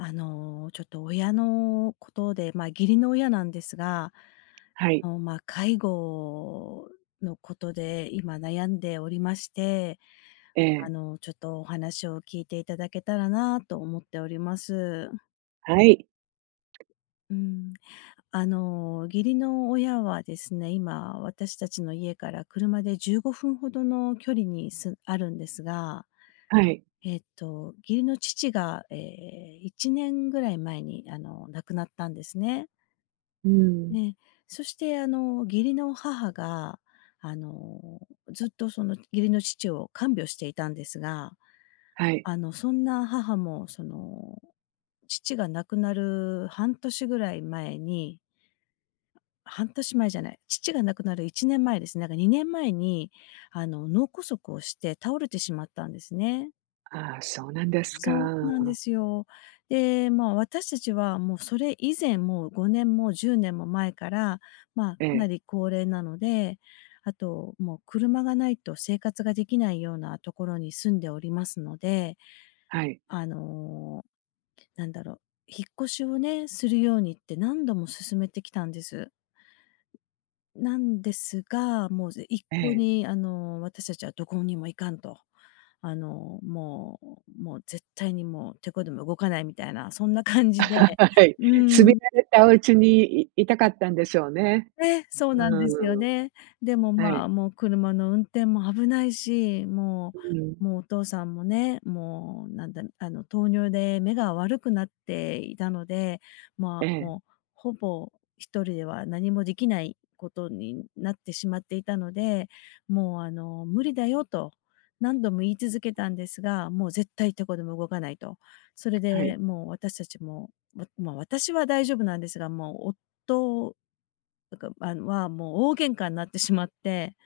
あの、ちょっと親のことで、まあ、義理の親なんですが、はい。の、まあ、介護のことで今悩んでおりまして、えあえ。の、ちょっとお話を聞いていただけたらなと思っております。はい。うん。あの、義理の親はですね、今私たちの家から車で15分ほどの距離に、すあるんですが、はい。えっと、義理の父が、ええ、1年ぐらい前にあの、亡くなったんですね。うん。ええ、そしてあの、義理の母があの、ずっとその義理の父を看病していたんですが、はい。あのそんな母もその、父が亡くなる半年ぐらい前に、半年前じゃない、父が亡くなる1年前ですね。なんか2年前にあの脳梗塞をして倒れてしまったんですね。ああ、そうなんですか。そうなんですよ。で、まあ、私たちはもうそれ以前も5年も10年も前から、まあ、えかなえ。り高齢なので、あと、もう車がないと生活ができないようなところに住んでおりますので、はい。あの、なんだろう、引っ越しをね、するようにって何度も勧めてきたんです。なんですが、もう、ぜ一え向え。にあの私たちはどこにも行かんと、あのもうもう絶対にもう梃子でも動かないみたいな、そんな感じで はい、う住みん。慣れたおうちに、いいたかったんでしょうね。え、そううなんでーすよん。ね。でもはまい。あ、もう車の運転も危ないし、もううん。もうお父さんもね、もうなんだ、あの糖尿で目が悪くなっていたので、まえあ、え。もう、ほぼ1人では何もできないことになってしまっていたので、もうあの、無理だよと、何度も言い続けたんですが、もう絶対梃子でも動かないと。それはい。でもう私たちも、ね。まあ、私は大丈夫なんですが、もう夫だから、まあ、はもう大喧嘩になってしまって。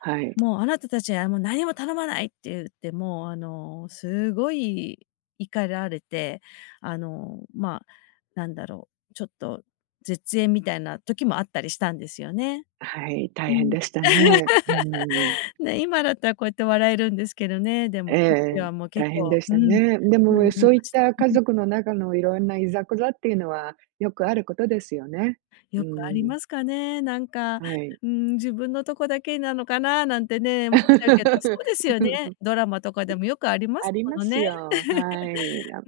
はい。「もう、あなたたちにはもう何も頼まない」って言って、もうあの、すごい怒られて、あの、まあ、なんだろう、ちょっと絶縁みたいな時もあったりしたんですよね。はい。う大変ん。でしたね。うん。ね、今だったらこうやって笑えるんですけどね、でもえ [unintelligible] 時え、はもう結大変構、でしうたん。ね。でそう、も思いそういっました。た家うん。族の中の色んないざこざっていうのはよくあることですよね。うよくありん。ますかね、なんか、はい。うん。自分のとこだけなのかななんてね、思っちゃうけど、そうですよね。ドラマとかでもよくありまあすりもまのすね。よ、はい。いや、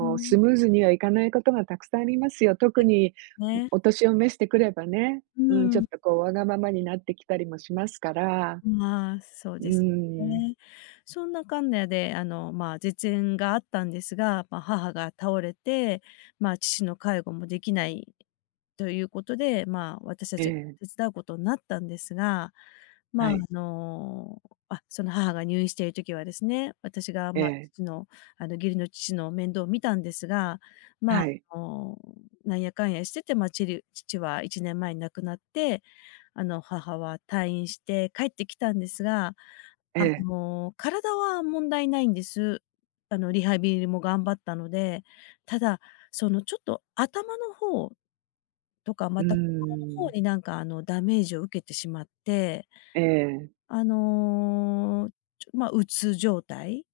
ううん。うースん。ムーズにはいかないことがたくさんありますよ。特でに、すね。お年を召してくればね、ううん、ちょっん。とこうわがままになってきたりもしますから。まあ、そううですよーん。ね。そんなかんなであの、まあ、絶縁があったんですが、ま、母が倒れて、まあ、父の介護もできないということで、まあ、私たえちがえ。手伝うことんなったんですが。はまあ、あい。の、あ、その母が入院している時はですね、私がえまあ、え。父のあの義理の父の面倒を見たんですが、まはあ、い。あの、なんやかんやしててまあ、ちる父は1年前に亡くなって、あの、母は退院して帰ってきたんですが、えあえ。の、体は問題ないんです。あの、リハビリも頑張ったので。ただそのちょっと頭の方とか、うまーた心の方ん。になんかあのダメージを受けてしまってええ。あの、ちょま、鬱状態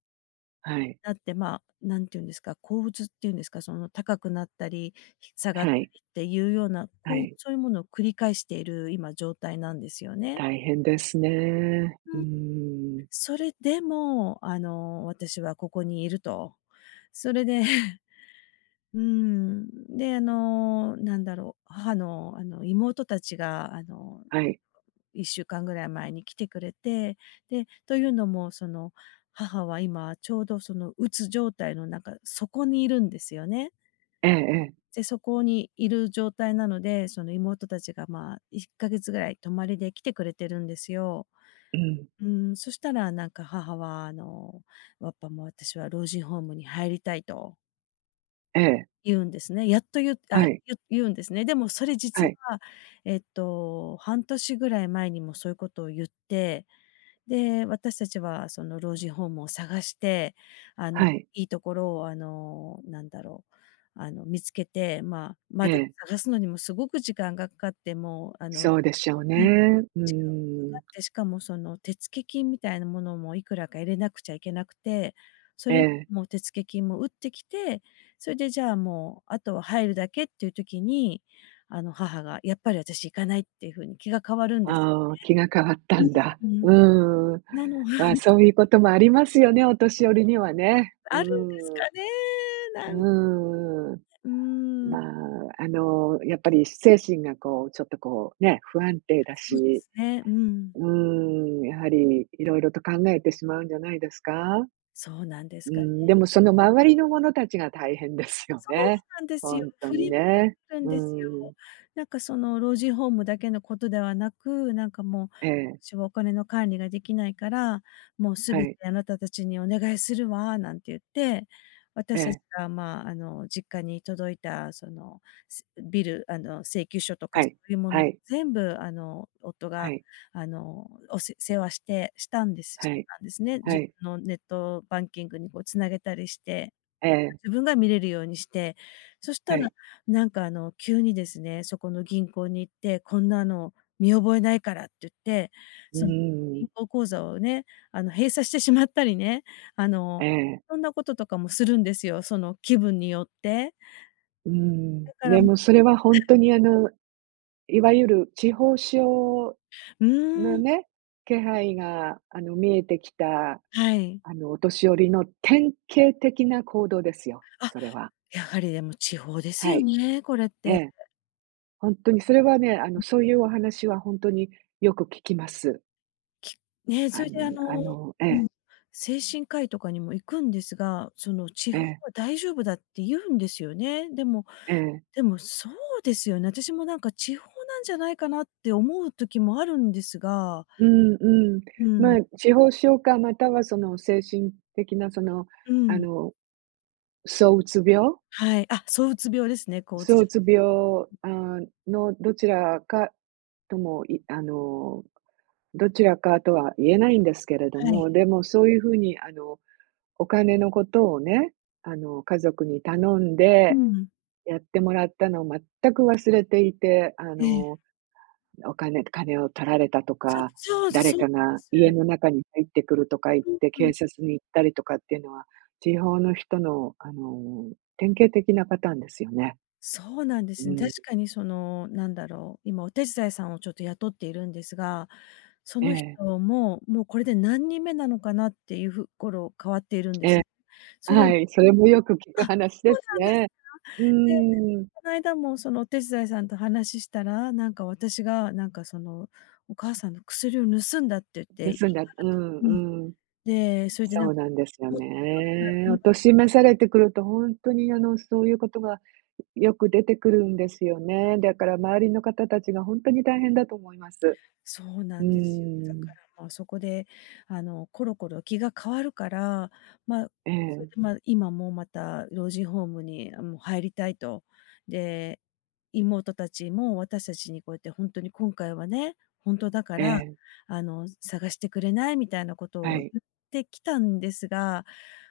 はい。だって、まあ、なんて言うんですか、抗うつっていうんですか、その高くなったり下がっはい。りっていうような、はこう、い。そういうものを繰り返している今状態なんですよね。大変ですね。うーうん。ん。それでも、あの、私はここにいると。それで、うん、で、あの、なんだろう、母の、あの、妹たちが、あの、はい。1週間ですよね。ぐらい前に来てくれて、で、というのもその、母は今ちょうど、その、鬱状態の中、底にいるんですよね。ええええ。で、底にいる状態なので、その妹たちがまあ、1か月ぐらい泊まりで来てくれてるんですよ。うん。うん、そしたらなんか母はあの、やっぱ、「も、私は老人ホームに入りたい」とええ。言うんですね。やっと言うあ、はい。言う言うんですね。でもそれは実い。は、ええっと、半年ぐらい前にもそういうことを言って、で、私たちはその老人ホームを探して、あの、はい。いいところを、あの、なんだろう、あの、見つけて、まあ、えま、でもえ。探すのにもすごく時間がかかって、もう、あのそうでしょうね、うん。う時間かーかん。って、しかもその手付金みたいなものもいくらか入れなくちゃいけなくて、そえれ、え。もう、手付金も打ってきて、それでじゃあ、もう、後は入るだけっていう時に、あの母がやっぱり私行かないっていうふうに気が変わるんですああ、気が変わったよね。んだ。うん、ふん。うーん。なのはまあ、い。そういうこともありますよね、お年寄りにはね。うあるんですーん。かね、なんうーん。うーん。まあ、あの、やっぱり精神がこう、ちょっとこう、ね、不安定だそうでし、すね。うん。うーん、やはり色々と考えてしまうんじゃないですか。そうなんですうーかね。ん、でもその周りの者たちが大変ですよそうね。なんですほよ。んと振にりまわね。されるんうですーよ。ん。なんかその老人ホームだけのことではなく、なんかもう、ええ。「しは、はお金の管理ができないから、もう全はてい。あなたたちにお願いするわ」なんて言って、え私たちえ。がまあ、あの、実家に届いたその、ビルあの、請求書とはかそい。ういうもはのい。全部あの、夫はがい。あの、お世世話してしたんですはしてい。たんですね、は自い。のネットバンキングにこう繋げたりして。ええ。自分が見れるようにして。そしはたらい。なんか、あの、急にですね、そこの銀行に行って、「こんなの見覚えないから」って言って、うーそのん。銀行口座をね、あの閉鎖してしまったりね、あえの、え。そんなこととかもするんですよ。その気分によって。うーん。だから、でもうもそれはほえんえ。とに、あの、いわゆる痴呆症うーのん。ね、気配が、あの、見えてきた、はい。あの、お年寄りの典型的な行動ですよ、あ、それは。やはりでも痴呆ですはよい。ね、これっえて。え。ほんとにそれはね、あうのん。そうう。いうお話はほんとによく聞きます。きね、あそれのでああののえうえ。ん、精神科医とかにも行くんですが、その痴え呆はえ。大丈夫だって言うんですよね。でもええ。でもそうですよね。私もなんか痴呆なんじゃないかなって思う時もあるんですがうんうん。うまん。あ、痴呆症かまたはその精神的なその、うあん。の、躁うつ病。はい、あ、躁うつ病ですね、こううつ躁じうつゃ病、ん。あ、のどちらかとも、いあの、どちらかとは言えないんですけれどはい。も、でもそういう風にあのお金のことをね、あの、家族に頼んうでん。やってもらったの全く忘れていて、あええ。の、なお金金を取られたとそう、か、そうで誰そうかなんでが家す。の中に入ってくるとか言っふんて、ふん。警察に行ったりとかってのは、痴呆の人のあの、典型的なパターンですよね。そうなんでうす。ー確ん。かにその何だろう、今お手伝いさんをちょっと雇っているんですが、そえの人え。も、もうこれで何人目なのかなっていうふ頃、変わっているんです。え、あ、それ。うはい、それもよく聞あ、くそ話でうすなんです。ね。う [unintelligible] で、ーん。こないだもそのお手伝いさんと話ししたら、なんか私がなんかその、お母さんの薬を盗んだって言って言い盗んだ張るうと。うん。んうん。で、それでなそんうなんですよもっ [unintelligible] なね。言おい訳年召されてくるとほんとにあの、そういうことがよく出てくるんですよね。だから周りの方たちがほんとに大変だと思います。そうなうんですよ。だーかん。ら、ま、そこであの、コロコロ気が変わるから、ま、えそれえ。で、ま、今もまた老人ホームに、あ、もう入りたいと。で、妹たちも私たちにこうやって「ほんとに今回はね、ほんとだかえら、え。あの、探してくれない？」みたいなことはを言い。ってきたんですが、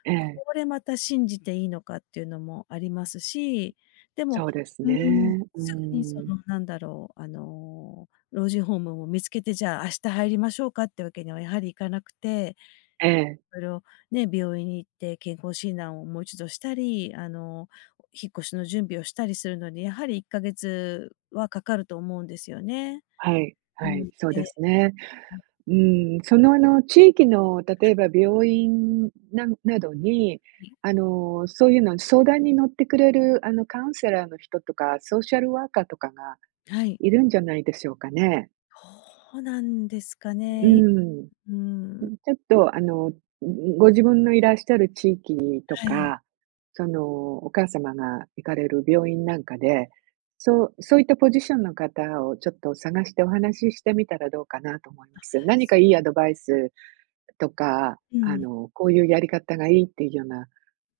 えこえ。れまた信じていいのかっていうのもありますし、でもそうですうーん、ね、うすぐにそん。の何だろう、あの、老人ホームを見つけて、じゃあ明日入りましょうかってわけには、やはりいかなくて、ええ。それを、ね、病院に行って健康診断をもう一度したり、あの、お引っ越しの準備をしたりするのに、やはり1か月はかかると思うんですよね。はい、はうい、ん、そうえ、でうすね。うん。うん、そのあの、地域の例はい。えば病院ななどに、はい。あの、そういうの相談に乗ってくれるあのカウンセラーの人とか、ソーシャルワーカーとかがはい。いるんじゃないでしょうかね。ほうなんですかうね。いん。うーうん。ん、ちょっとあの、んんご自分のいらっしゃる地域にとはい。か、そのお母様が行かれる病院なんかはで、い。そうそういったポジションの方をちょっと探してお話ししてみたらどうかなと思いあ、ます。何そかいう。いアドバイスとか、うあん。の、こういうやり方がいいってよな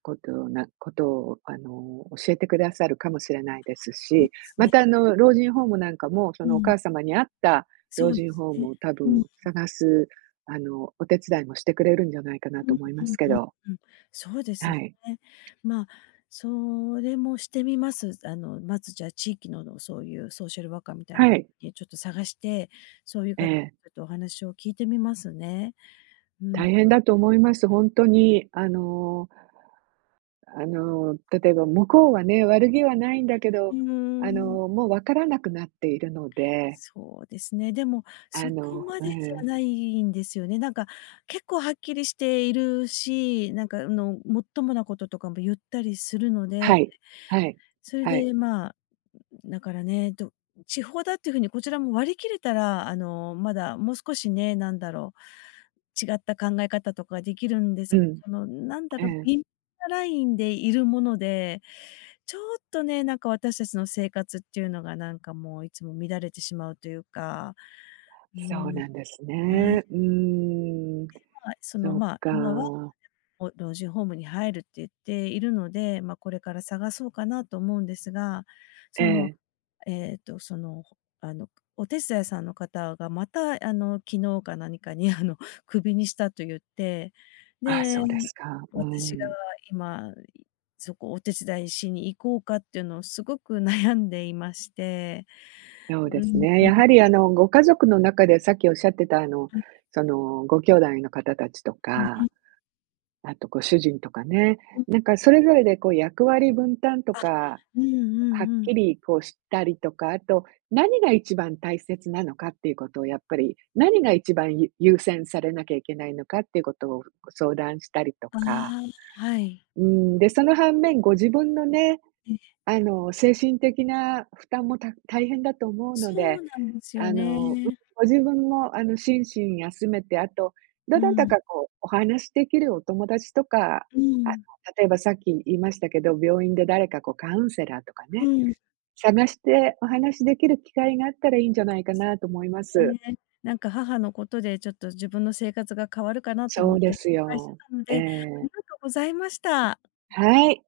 ことなことをあの教えてくださるかもしれないですあ、そうし、ですまね。たあの老人ホームなんかも、そうのおん。母様に合ったそ老うで人すホームね。を多うんう分ん。探すあの、お手伝いもしてくれるんじゃないかなうとん思いうまんすけうんど。うん。そうですはね。い。ま、それもしてみます。あのまず、じゃあ地域ののそういうソーシャルワーカーみたいな、はい。え、ちょっと探して、そういうえ方え。とお話を聞いてみますね。うん。大変だと思います。ほんとにあのあの、例えば向こうはね、悪気はないんだけうど、ーあん。の、もう分からなくなっているのでそうですね。でも、そあこのまうでじゃん。ないんですよね。なんか結構はっきりしているし、なんかあの、もっともなこととかも言ったりするのはでい、はい、それはい。でまあ、だからね、ど痴呆だっていう風にこちらも割り切れたら、あの、まだもう少しね、なんだろう、違った考え方とかできるんでうすが、ん。そのなんだえろ、え。微なラインでいるもので、ちょっとね、なんか私たちの生活っていうのがなんかもういつも乱れてしまうというか、うそうん。なんですね。ね。うーん、で、まあ、そのそっまあ、今は、か。こう老人ホームに入るって言っているので、ま、これから探そうかなと思うんですが、えその、え。えっとその、ほあの、お手伝いさんの方がまたあの昨日か何かにあのクビにしたと言って、あ、で、そうですか。う私がん。今、いそこお手伝いしに行こうかっていうのをすごく悩んでいまして、そううですんね、うん。やはりあのご家族の中でさっきおっしゃってたあの、はい。そのご兄弟の方たちと うんうか、ん。あとご主人とかね、うん。なんかそれぞれでこう役割分担とあ、か、うんうはっんうん。きりこうしたりとか、あと、何が一番大切なのかっていうことをやっぱり何が一番ゆ優先されなきゃいけないのかっていうことをこう相談したりとあか。あ、はい。うん、で、その反面、ご自分のね、ええ。あの、精神的な負担もた大変だと思うのそで、うなんですよあのうん、ね。ご自分もあの、心身休めて、あと、どうなたかん。こうお話しできるお友達とか、うあのん。例えばさっき言いましたけど、病院で誰かこうカウンセラーとかうね、ん。探してお話できる機会があったらいいんじゃないかなと思いまそうす。ですね。なんか母のことでちょっと自分の生活が変わるかなとそ思うっでてす心配してよ、たのえで、あえ。りがとうございました。はい。